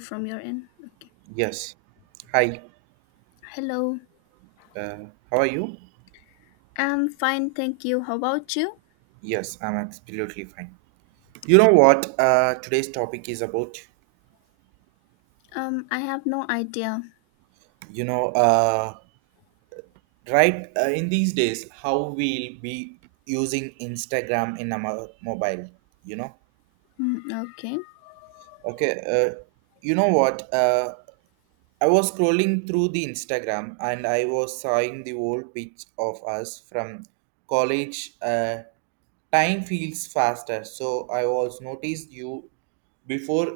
From your end. Okay. Yes. Hi. Hello. How are you? I'm fine, thank you. How about you? Yes, I'm absolutely fine. You know what today's topic is about? I have no idea. You know, uh, right in these days, how we'll be using Instagram in our mobile, you know? Mm, okay. Okay. You know what? I was scrolling through the Instagram and I was seeing the old pics of us from college. Time feels faster, so I was noticed you before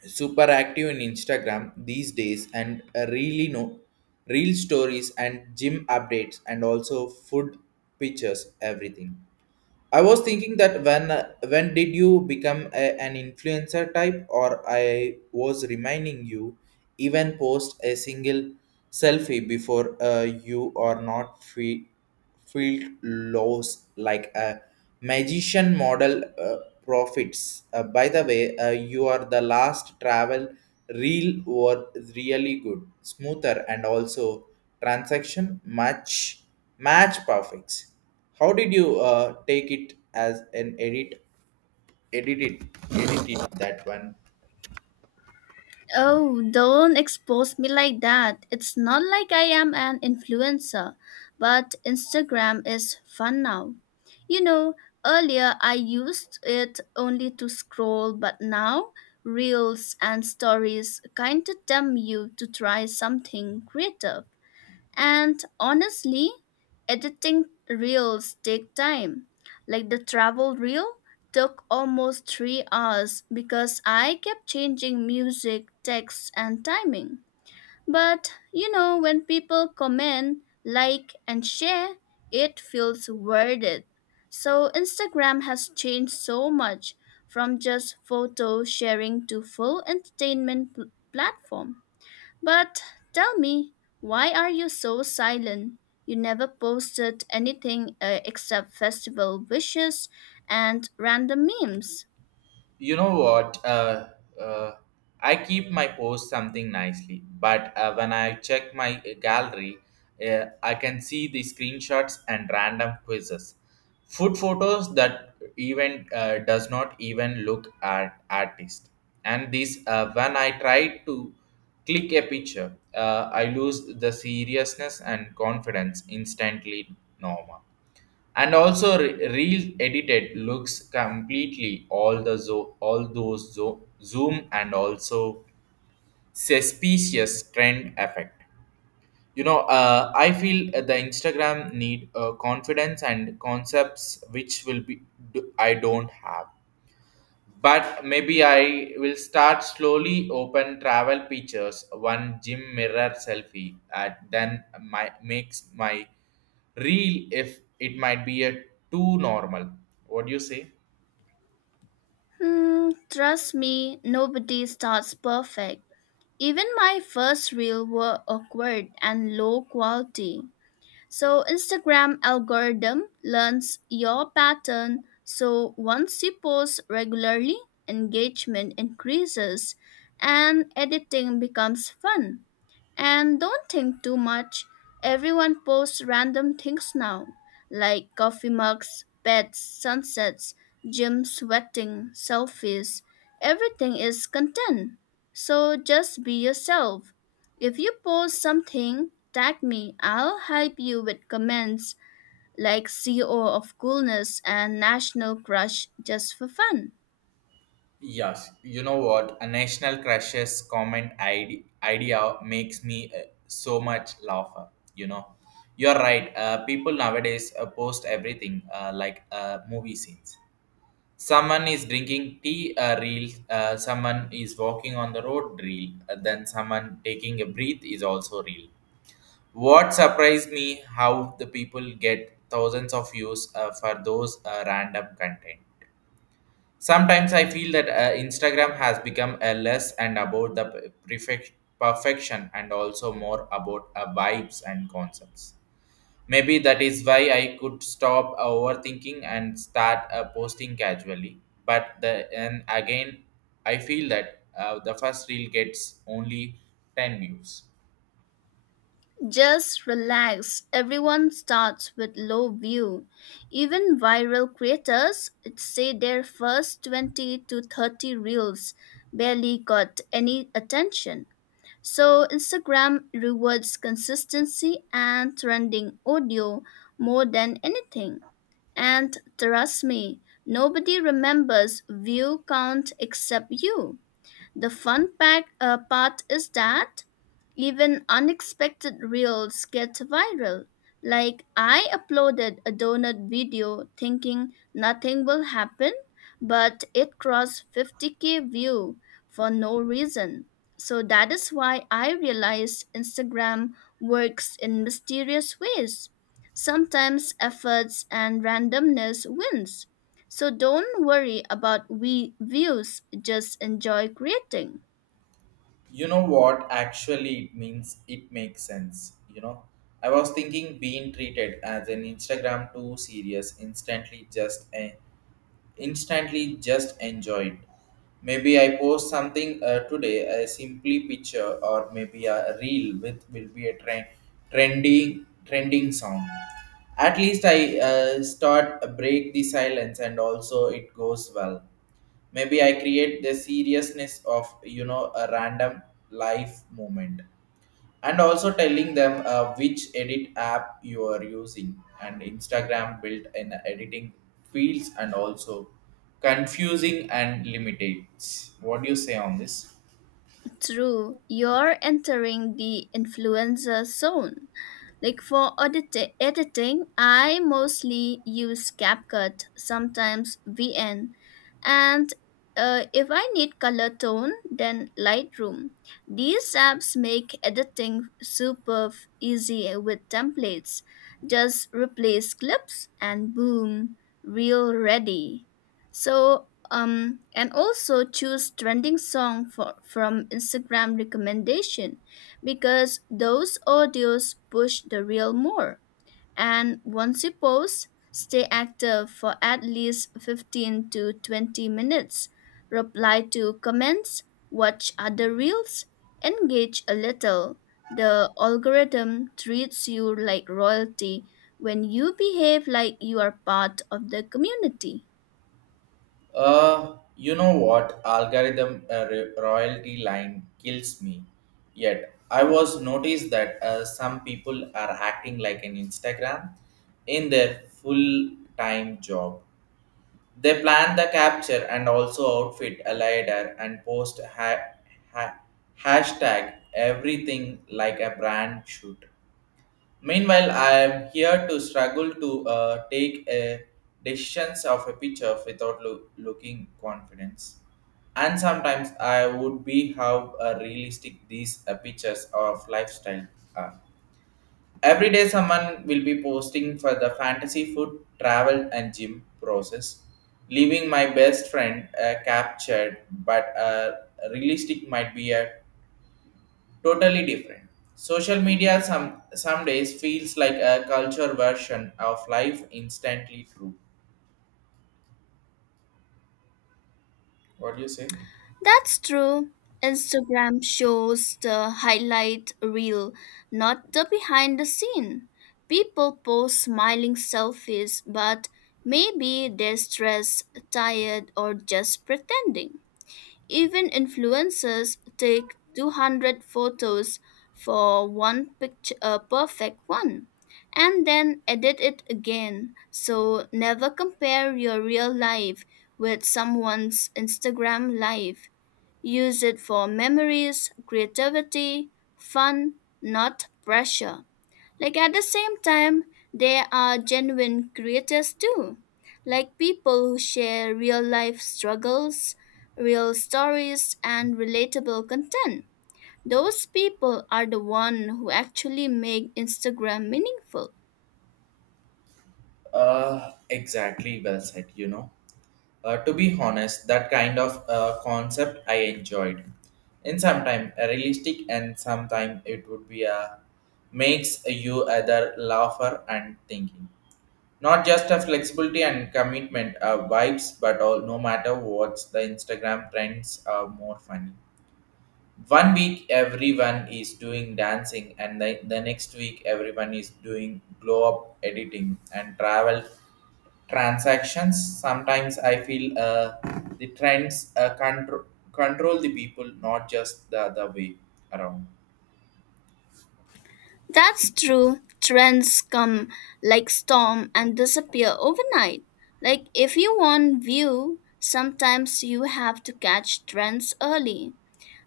super active in Instagram these days and really know real stories and gym updates and also food pictures everything. I was thinking that when did you become an influencer type, or I was reminding you even post a single selfie before you are not feel lows like a magician model, profits. By the way, you are the last travel reel were really good smoother and also transaction match perfect. How did you take it as an edit? Edit it, edit it that one. Oh, don't expose me like that. It's not like I am an influencer, but Instagram is fun now. You know, earlier I used it only to scroll, but now reels and stories kind of tempt you to try something creative. And honestly, editing reels take time. Like the travel reel took almost 3 hours because I kept changing music, text and timing. But you know, when people comment, like and share, it feels worth it. So Instagram has changed so much from just photo sharing to full entertainment platform. But tell me, why are you so silent? You never posted anything except festival wishes and random memes. You know what uh, I keep my post something nicely, but when I check my gallery, I can see the screenshots and random quizzes, food photos that even does not even look at artist. And this, when I try to click a picture, I lose the seriousness and confidence instantly, norma, and also reel edited looks completely all the all those zoom and also suspicious trend effect. You know, I feel the Instagram need confidence and concepts which will be I don't have. But maybe I will start slowly open travel pictures one gym mirror selfie, and then my makes my real, if it might be a too normal. What do you say? Hmm, trust me, nobody starts perfect. Even my first reel were awkward and low quality. So Instagram algorithm learns your pattern. So once you post regularly, engagement increases and editing becomes fun. And don't think too much. Everyone posts random things now, like coffee mugs, beds, sunsets, gym sweating, selfies. Everything is content. So just be yourself. If you post something, tag me. I'll hype you with comments like CO of coolness and national crush just for fun. Yes, you know what? A national crashes comment idea makes me so much laugher. You know, you're right. People nowadays post everything like movie scenes. Someone is drinking tea reel. Someone is walking on the road reel. Then someone taking a breath is also real. What surprised me how the people get thousands of views for those random content. Sometimes I feel that Instagram has become a less and about the perfect perfection and also more about vibes and concepts. Maybe that is why I could stop overthinking and start posting casually. But the and again, I feel that the first reel gets only 10 views. Just relax. Everyone starts with low view. Even viral creators say their first 20 to 30 reels barely got any attention. So Instagram rewards consistency and trending audio more than anything. And trust me, nobody remembers view count except you. The fun part is that even unexpected reels get viral. Like I uploaded a donut video thinking nothing will happen, but it crossed 50K view for no reason. So that is why I realized Instagram works in mysterious ways. Sometimes efforts and randomness wins. So don't worry about we views, just enjoy creating. You know. What actually it means? It makes sense. You know, I was thinking being treated as an Instagram too serious instantly just a instantly just enjoyed. Maybe I post something today, a simply picture, or maybe a reel with will be a trend, trendy trending song. At least I start break the silence, and also it goes well. Maybe I create the seriousness of you know a random life moment, and also telling them which edit app you are using, and Instagram built in editing fields, and also confusing and limited. What do you say on this? True, you're entering the influencer zone. Like for editing, I mostly use CapCut, sometimes VN, and if I need color tone, then Lightroom. These apps make editing super easy with templates. Just replace clips and boom, reel ready. So, and also choose trending song from Instagram recommendation because those audios push the reel more. And once you pause, stay active for at least 15 to 20 minutes. Reply to comments, watch other reels, engage a little. The algorithm treats you like royalty when you behave like you are part of the community. You know what, algorithm royalty line kills me. Yet I was noticed that some people are acting like an Instagram in their full time job. They plan the capture and also outfit a leader, and post ha- hashtag everything like a brand should. Meanwhile, I am here to struggle to take a decisions of a picture without looking confidence. And sometimes I would be how realistic these pictures of lifestyle are. Every day someone will be posting for the fantasy food travel and gym process, leaving my best friend captured, but realistic might be a totally different. Social media some days feels like a culture version of life instantly true. What do you say? That's true. Instagram shows the highlight reel, not the behind the scene. People post smiling selfies, but maybe they're stressed, tired, or just pretending. Even influencers take 200 photos for one picture, a perfect one, and then edit it again. So never compare your real life with someone's Instagram life. Use it for memories, creativity, fun, not pressure. Like at the same time, there are genuine creators too, like people who share real life struggles, real stories, and relatable content. Those people are the one who actually make Instagram meaningful. Exactly, well said, you know. To be honest, that kind of concept I enjoyed. In some time, realistic, and sometime it would be a makes you either laugher and thinking. Not just a flexibility and commitment vibes, but all, no matter what's the Instagram trends are more funny. 1 week everyone is doing dancing, and the next week everyone is doing glow up editing and travel transactions. Sometimes I feel the trends uh, control the people, not just the other way around. That's true. Trends come like storm and disappear overnight. Like if you want view, sometimes you have to catch trends early.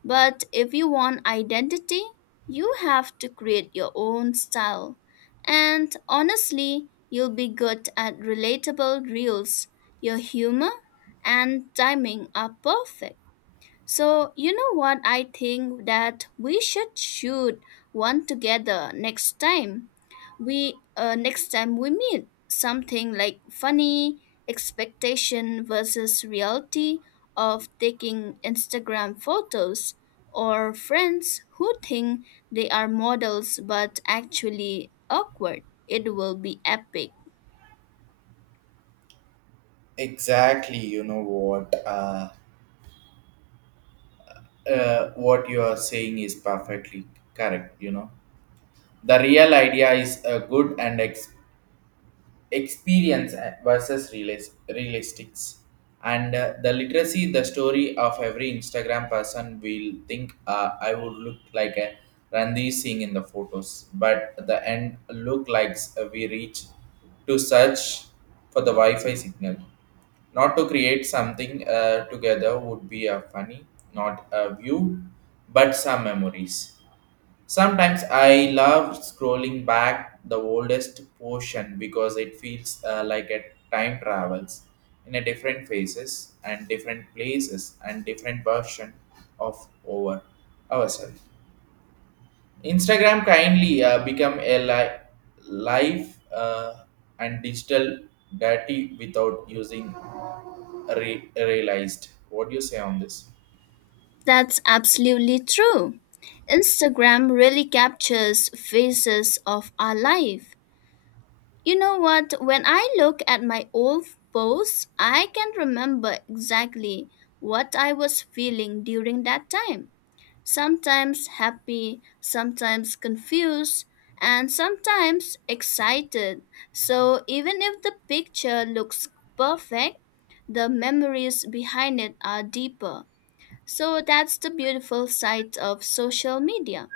But if you want identity, you have to create your own style. And honestly, you'll be good at relatable reels. Your humor and timing are perfect. So, you know what I think that we should shoot one together next time we meet, something like funny expectation versus reality of taking Instagram photos, or friends who think they are models but actually awkward. It will be epic. Exactly, you know what? What you are saying is perfectly correct, you know. The real idea is good, and experience versus realistics, and the literacy, the story of every Instagram person will think I would look like a Randy Singh in the photos, but at the end look like we reach to search for the Wi-Fi signal. Not to create something together would be a funny, not a view but some memories. Sometimes I love scrolling back the oldest portion because it feels like a time travels in a different phases and different places and different version of over ourselves. Instagram kindly become a life and digital dirty without using realized. What do you say on this? That's absolutely true. Instagram really captures phases of our life. You know what? When I look at my old posts, I can remember exactly what I was feeling during that time. Sometimes happy, sometimes confused, and sometimes excited. So even if the picture looks perfect, the memories behind it are deeper. So that's the beautiful side of social media.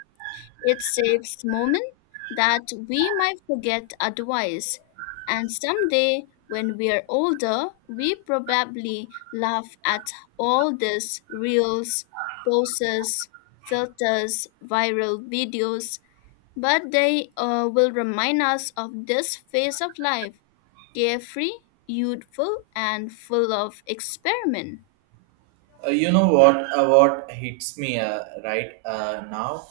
It saves moments that we might forget otherwise. And someday, when we are older, we probably laugh at all these reels, poses, filters, viral videos, but they will remind us of this phase of life: carefree, youthful, and full of experiment. You know what? What hits me right now?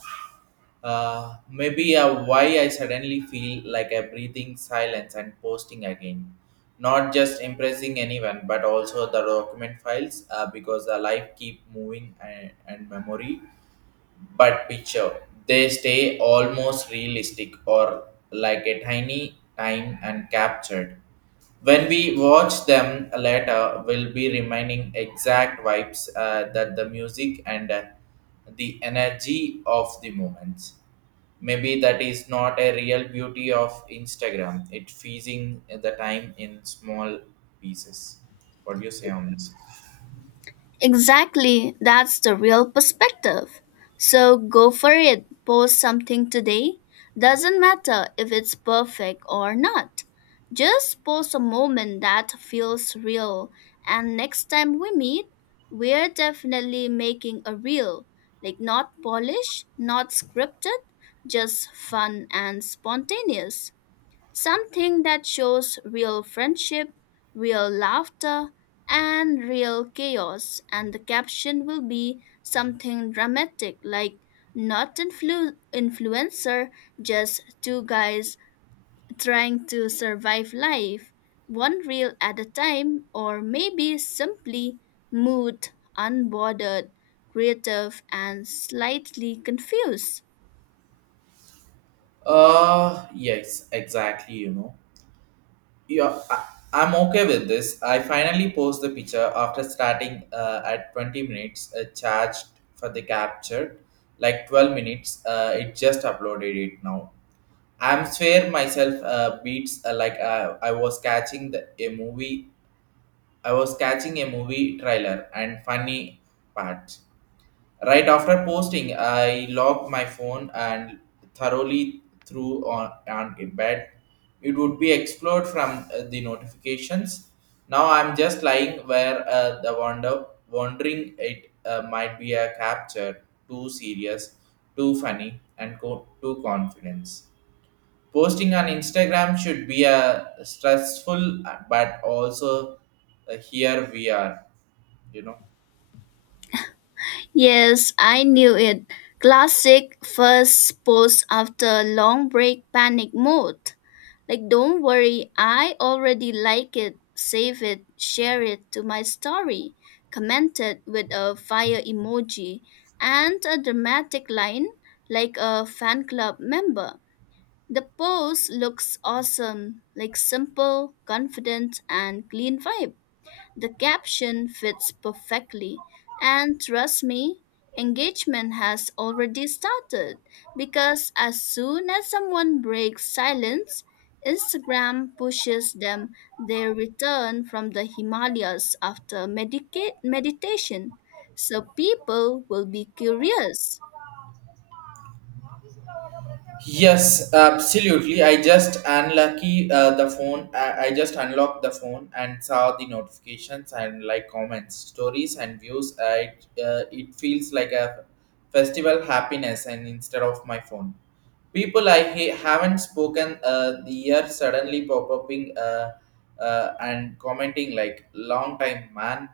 Maybe why I suddenly feel like I'm breathing silence and posting again. Not just impressing anyone, but also the document files because the life keep moving, and memory but picture, they stay almost realistic or like a tiny time and captured. When we watch them later we'll be reminding exact vibes that the music and the energy of the moments. Maybe that is not a real beauty of Instagram, it feeding the time in small pieces. What do you say on this? Exactly, that's the real perspective. So go for it, post something today. Doesn't matter if it's perfect or not. Just post a moment that feels real, and next time we meet, we're definitely making a reel. Like, not polished, not scripted, just fun and spontaneous. Something that shows real friendship, real laughter, and real chaos. And the caption will be something dramatic like not influencer, just two guys trying to survive life, one reel at a time, or maybe simply mood, unbothered, creative, and slightly confused. Yes, exactly, you know. Yeah, I'm okay with this. I finally post the picture after starting at 20 minutes, charged for the capture, like 12 minutes. It just uploaded it now. I'm swear myself beats like I was catching a movie. I was catching a movie trailer and funny part. Right after posting, I locked my phone and thoroughly threw on in bed. It would be explored from the notifications. Now I'm just lying where the wonder wondering it might be a capture too serious, too funny, and too confidence. Posting on Instagram should be a stressful, but also here we are, you know. Yes, I knew it. Classic first post after long break panic mode. Like, don't worry, I already like it. Save it, share it to my story. Commented with a fire emoji and a dramatic line like a fan club member. The post looks awesome, like simple, confident, and clean vibe. The caption fits perfectly. And trust me, engagement has already started because as soon as someone breaks silence, Instagram pushes them their return from the Himalayas after meditation. So people will be curious. Yes, absolutely. I just unlucky the phone. I just unlocked the phone and saw the notifications and like comments, stories and views. It feels like a festival happiness and instead of my phone. People I haven't spoken the year suddenly pop upping, and commenting like long time man,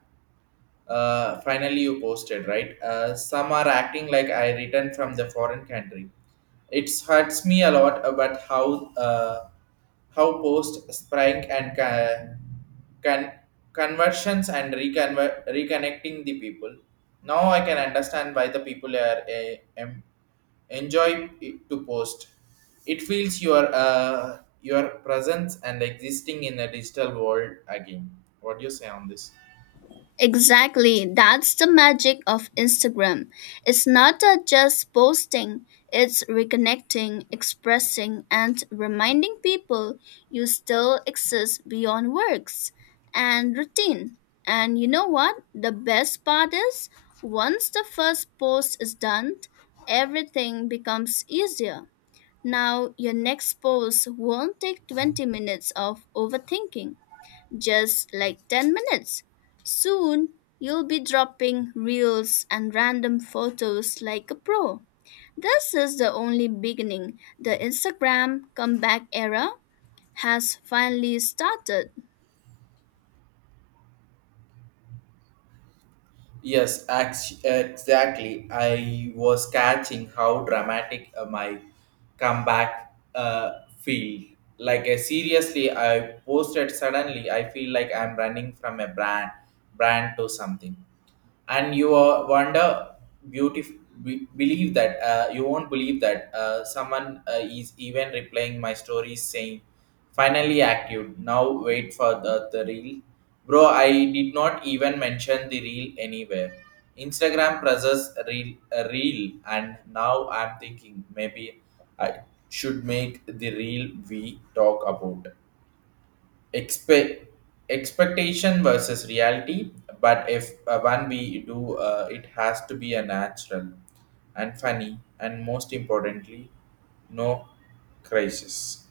finally you posted, right? Some are acting like I returned from the foreign country. It hurts me a lot about how post sprank and con- conversions and reconnecting the people. Now I can understand why the people are enjoy it to post. It feels your presence and existing in a digital world again. What do you say on this? Exactly. That's the magic of Instagram. It's not just posting, it's reconnecting, expressing, and reminding people you still exist beyond works and routine. And you know what? The best part is once the first post is done, everything becomes easier. Now, your next post won't take 20 minutes of overthinking, just like 10 minutes. Soon, you'll be dropping reels and random photos like a pro. This is the only beginning. The Instagram comeback era has finally started. Yes, exactly. I was catching how dramatic my comeback feel. Like seriously, I posted suddenly. I feel like I'm running from a brand, brand to something, and you wonder, beautiful. Believe that you won't believe that someone is even replying my stories saying, "Finally active. Now wait for the reel." Bro, I did not even mention the reel anywhere. Instagram presses reel, a reel, and now I'm thinking maybe I should make the reel we talk about. Expect Expectation versus reality, but if one we do, it has to be a natural and funny and most importantly no crisis.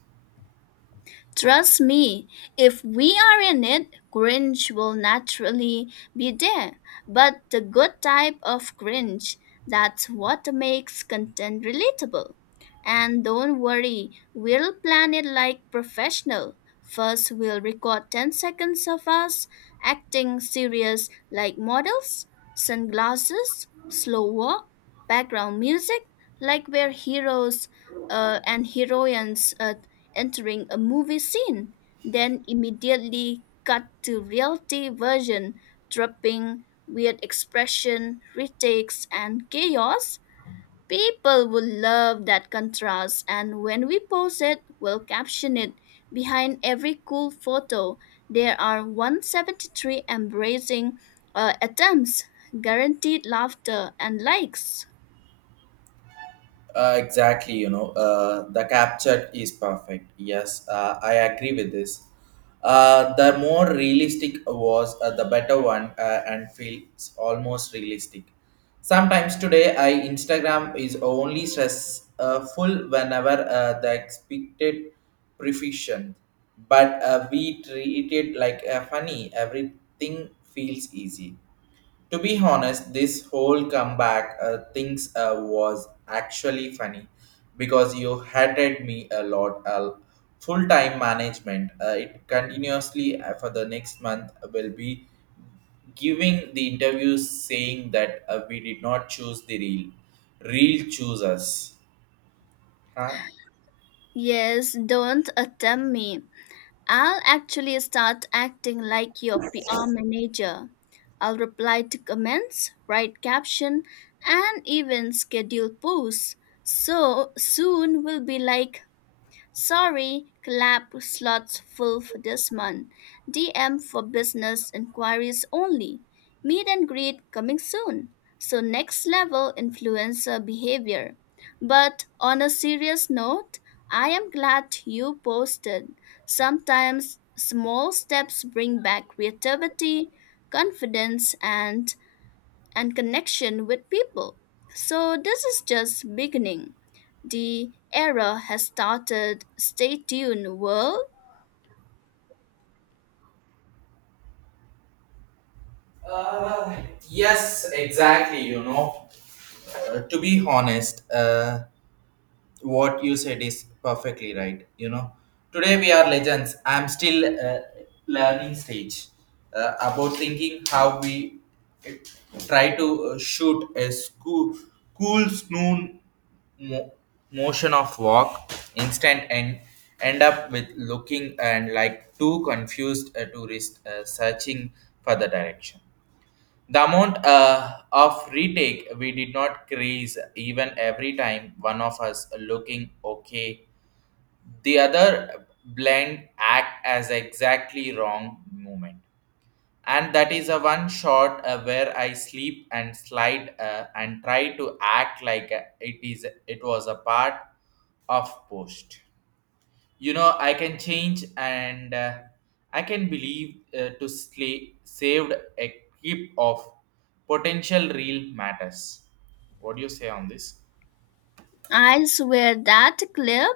Trust me, if we are in it, cringe will naturally be there. But the good type of cringe, that's what makes content relatable. And don't worry, we'll plan it like professional. First, we'll record 10 seconds of us acting serious like models, sunglasses, slow walk, background music, like we're heroes and heroines entering a movie scene, then immediately cut to reality version, dropping weird expression, retakes, and chaos. People will love that contrast, and when we post it, we'll caption it. Behind every cool photo, there are 173 embracing attempts, guaranteed laughter and likes. Exactly, you know, the capture is perfect. Yes, I agree with this. The more realistic was, the better one, and feels almost realistic. Sometimes today, I Instagram is only stressful whenever the expected proficient, but we treat it like a funny. Everything feels easy. To be honest, this whole comeback things was actually funny because you hated me a lot. Full time management, it continuously for the next month will be giving the interviews saying that we did not choose real, choose us. Huh? Yes, don't attempt me. I'll actually start acting like your PR manager. I'll reply to comments, write caption, and even schedule posts. So soon we'll be like, Sorry, club slots full for this month. DM for business inquiries only. Meet and greet coming soon. So, next level influencer behavior. But on a serious note, I am glad you posted. Sometimes small steps bring back creativity, confidence, and connection with people. So this is just beginning. The era has started. Stay tuned, world. Uh, yes, exactly. To be honest, what you said is perfectly right. Today we are legends. I'm still learning stage about thinking how we uh, try to shoot a school cool snoon mo- motion of walk instant, and end up with looking and like too confused tourist searching for the direction. The amount of retake we did not crease, even every time one of us looking okay, the other blend act as exactly wrong moment. And that is a one shot where I sleep and slide and try to act like it is it was a part of post. You know, I can change, and I can believe to slay, saved a heap of potential real matters. What do you say on this? I swear that clip,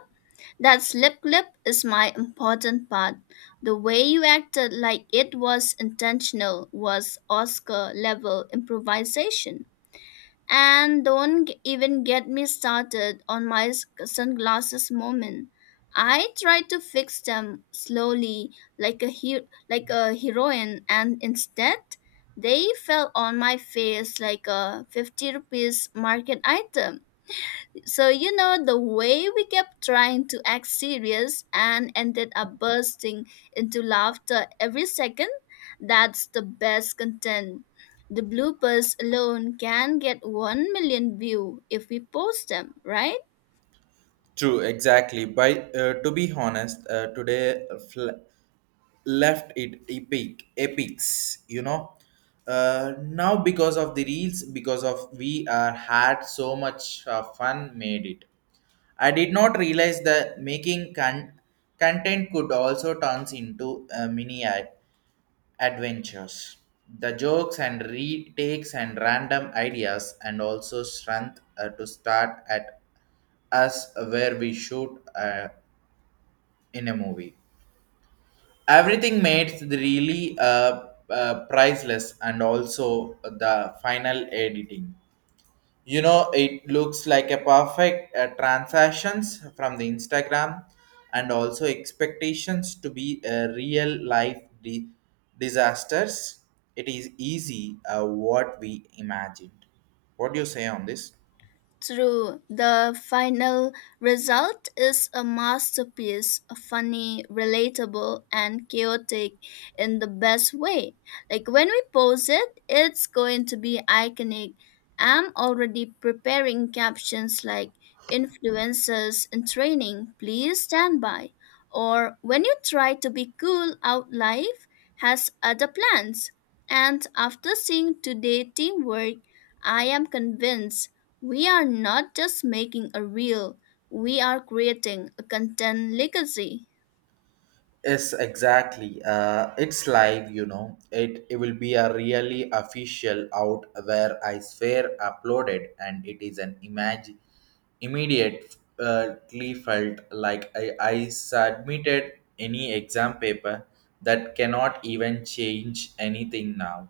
that slip clip is my important part. The way you acted like it was intentional was Oscar level improvisation. And don't even get me started on my sunglasses moment. I tried to fix them slowly, like a heroine, and instead, they fell on my face like a 50 rupees market item. So, you know, the way we kept trying to act serious and ended up bursting into laughter every second, that's the best content. The bloopers alone can get 1 million view if we post them, right? True, exactly. By to be honest, today left it epic, epics. Now because of the reels, because of we are had so much fun made it. I did not realize that making content could also turn into mini adventures. The jokes and retakes and random ideas, and also strength to start at us where we shoot in a movie. Everything made it really priceless, and also the final editing. It looks like a perfect transactions from the Instagram, and also expectations to be a real life disasters. It is easy what we imagined. What do you say on this? True, the final result is a masterpiece, funny, relatable, and chaotic in the best way. Like when we post it, it's going to be iconic. I'm already preparing captions like influencers in training, please stand by. Or when you try to be cool out, life has other plans. And after seeing today teamwork, I am convinced we are not just making a reel, we are creating a content legacy. Yes, exactly. It's live, it it will be a really official out where I swear uploaded, and it is an image. Immediately felt like I submitted any exam paper that cannot even change anything now.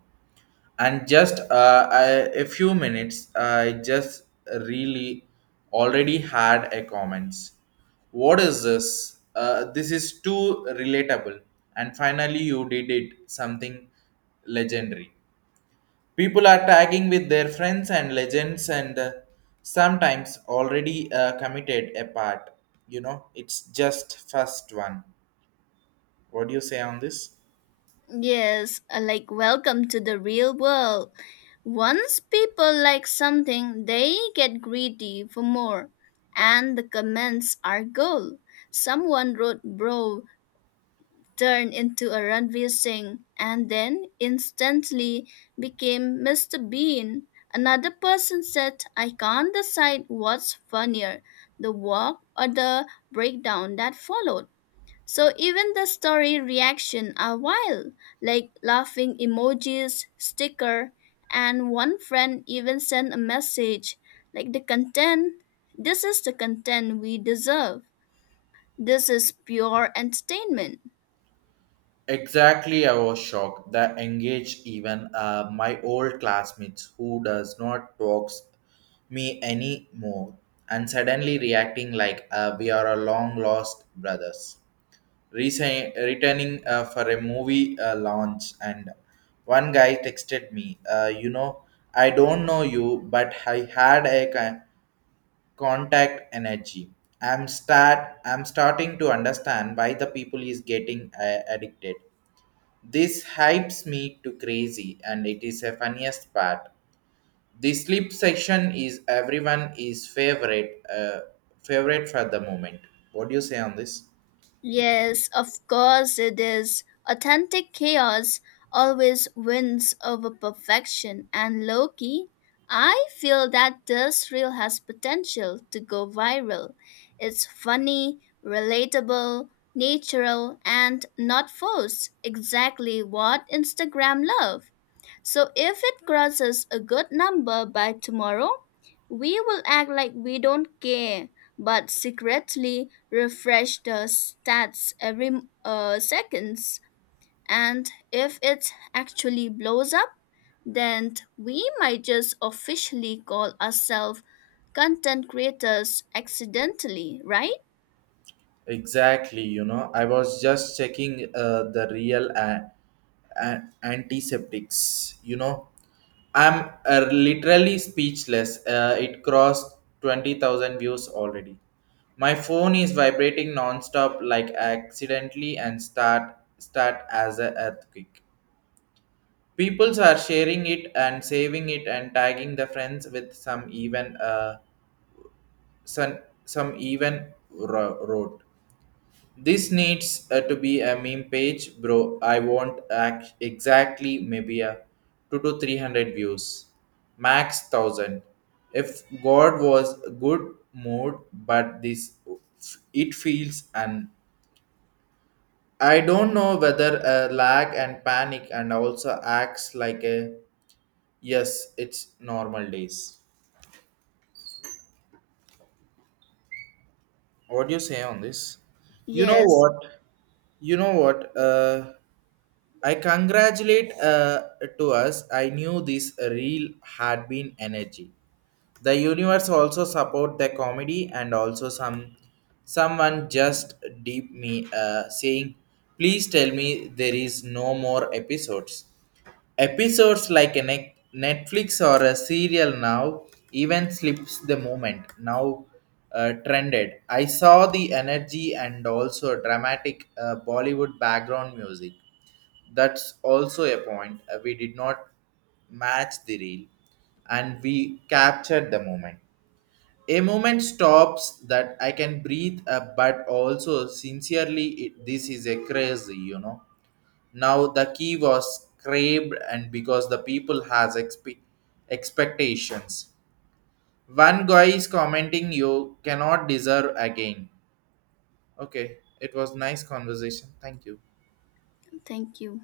And just I, a few minutes, I just really already had a comments. What is this? This is too relatable. And finally, you did it something legendary. People are tagging with their friends and legends, and sometimes already committed a part. You know, it's just first one. What do you say on this? Yes, like welcome to the real world. Once people like something, they get greedy for more. And the comments are gold. Someone wrote, Bro turned into a Ranveer Singh and then instantly became Mr. Bean. Another person said, I can't decide what's funnier, the walk or the breakdown that followed. So even the story reaction are wild, like laughing emojis, sticker, and one friend even sent a message like the content. This is the content we deserve. This is pure entertainment. Exactly, I was shocked that engage even my old classmates who does not talks me anymore, and suddenly reacting like we are a long lost brothers. Returning for a movie launch. And one guy texted me, uh, you know, I don't know you, but I had a contact energy. i'm start I'm starting to understand why the people is getting addicted. This hypes me to crazy, and it is a funniest part. The sleep section is everyone is favorite for the moment. What do you say on this? Yes, of course it is. Authentic chaos always wins over perfection, and Loki, I feel that this reel has potential to go viral. It's funny, relatable, natural, and not forced. Exactly what Instagram love. So if it crosses a good number by tomorrow, we will act like we don't care, but secretly refresh the stats every seconds. And if it actually blows up, then we might just officially call ourselves content creators accidentally, right? Exactly, you know, I was just checking the real antiseptics, you know. I'm literally speechless. It crossed 20,000 views already. My phone is vibrating nonstop, like accidentally and start as a earthquake. Peoples are sharing it and saving it and tagging the friends, with some even some, some even road. This needs to be a meme page, bro. I want act exactly maybe a two to three hundred views, max thousand. If God was a good mood, but this it feels, and I don't know whether a lag and panic and also acts like a, yes, it's normal days. What do you say on this? You know Yes, what? You know what? I congratulate to us. I knew this reel had been energy. The universe also support the comedy, and also some someone just deep me saying, please tell me there is no more episodes. Episodes like a Netflix or a serial now, even slips the moment now trended. I saw the energy, and also dramatic Bollywood background music, that's also a point. We did not match the reel, and we captured the moment. A moment stops that I can breathe, but also sincerely, it, this is a crazy, you know. Now the key was craved, and because the people has expectations. One guy is commenting, "You cannot deserve again." Okay, it was nice conversation. Thank you. thank you.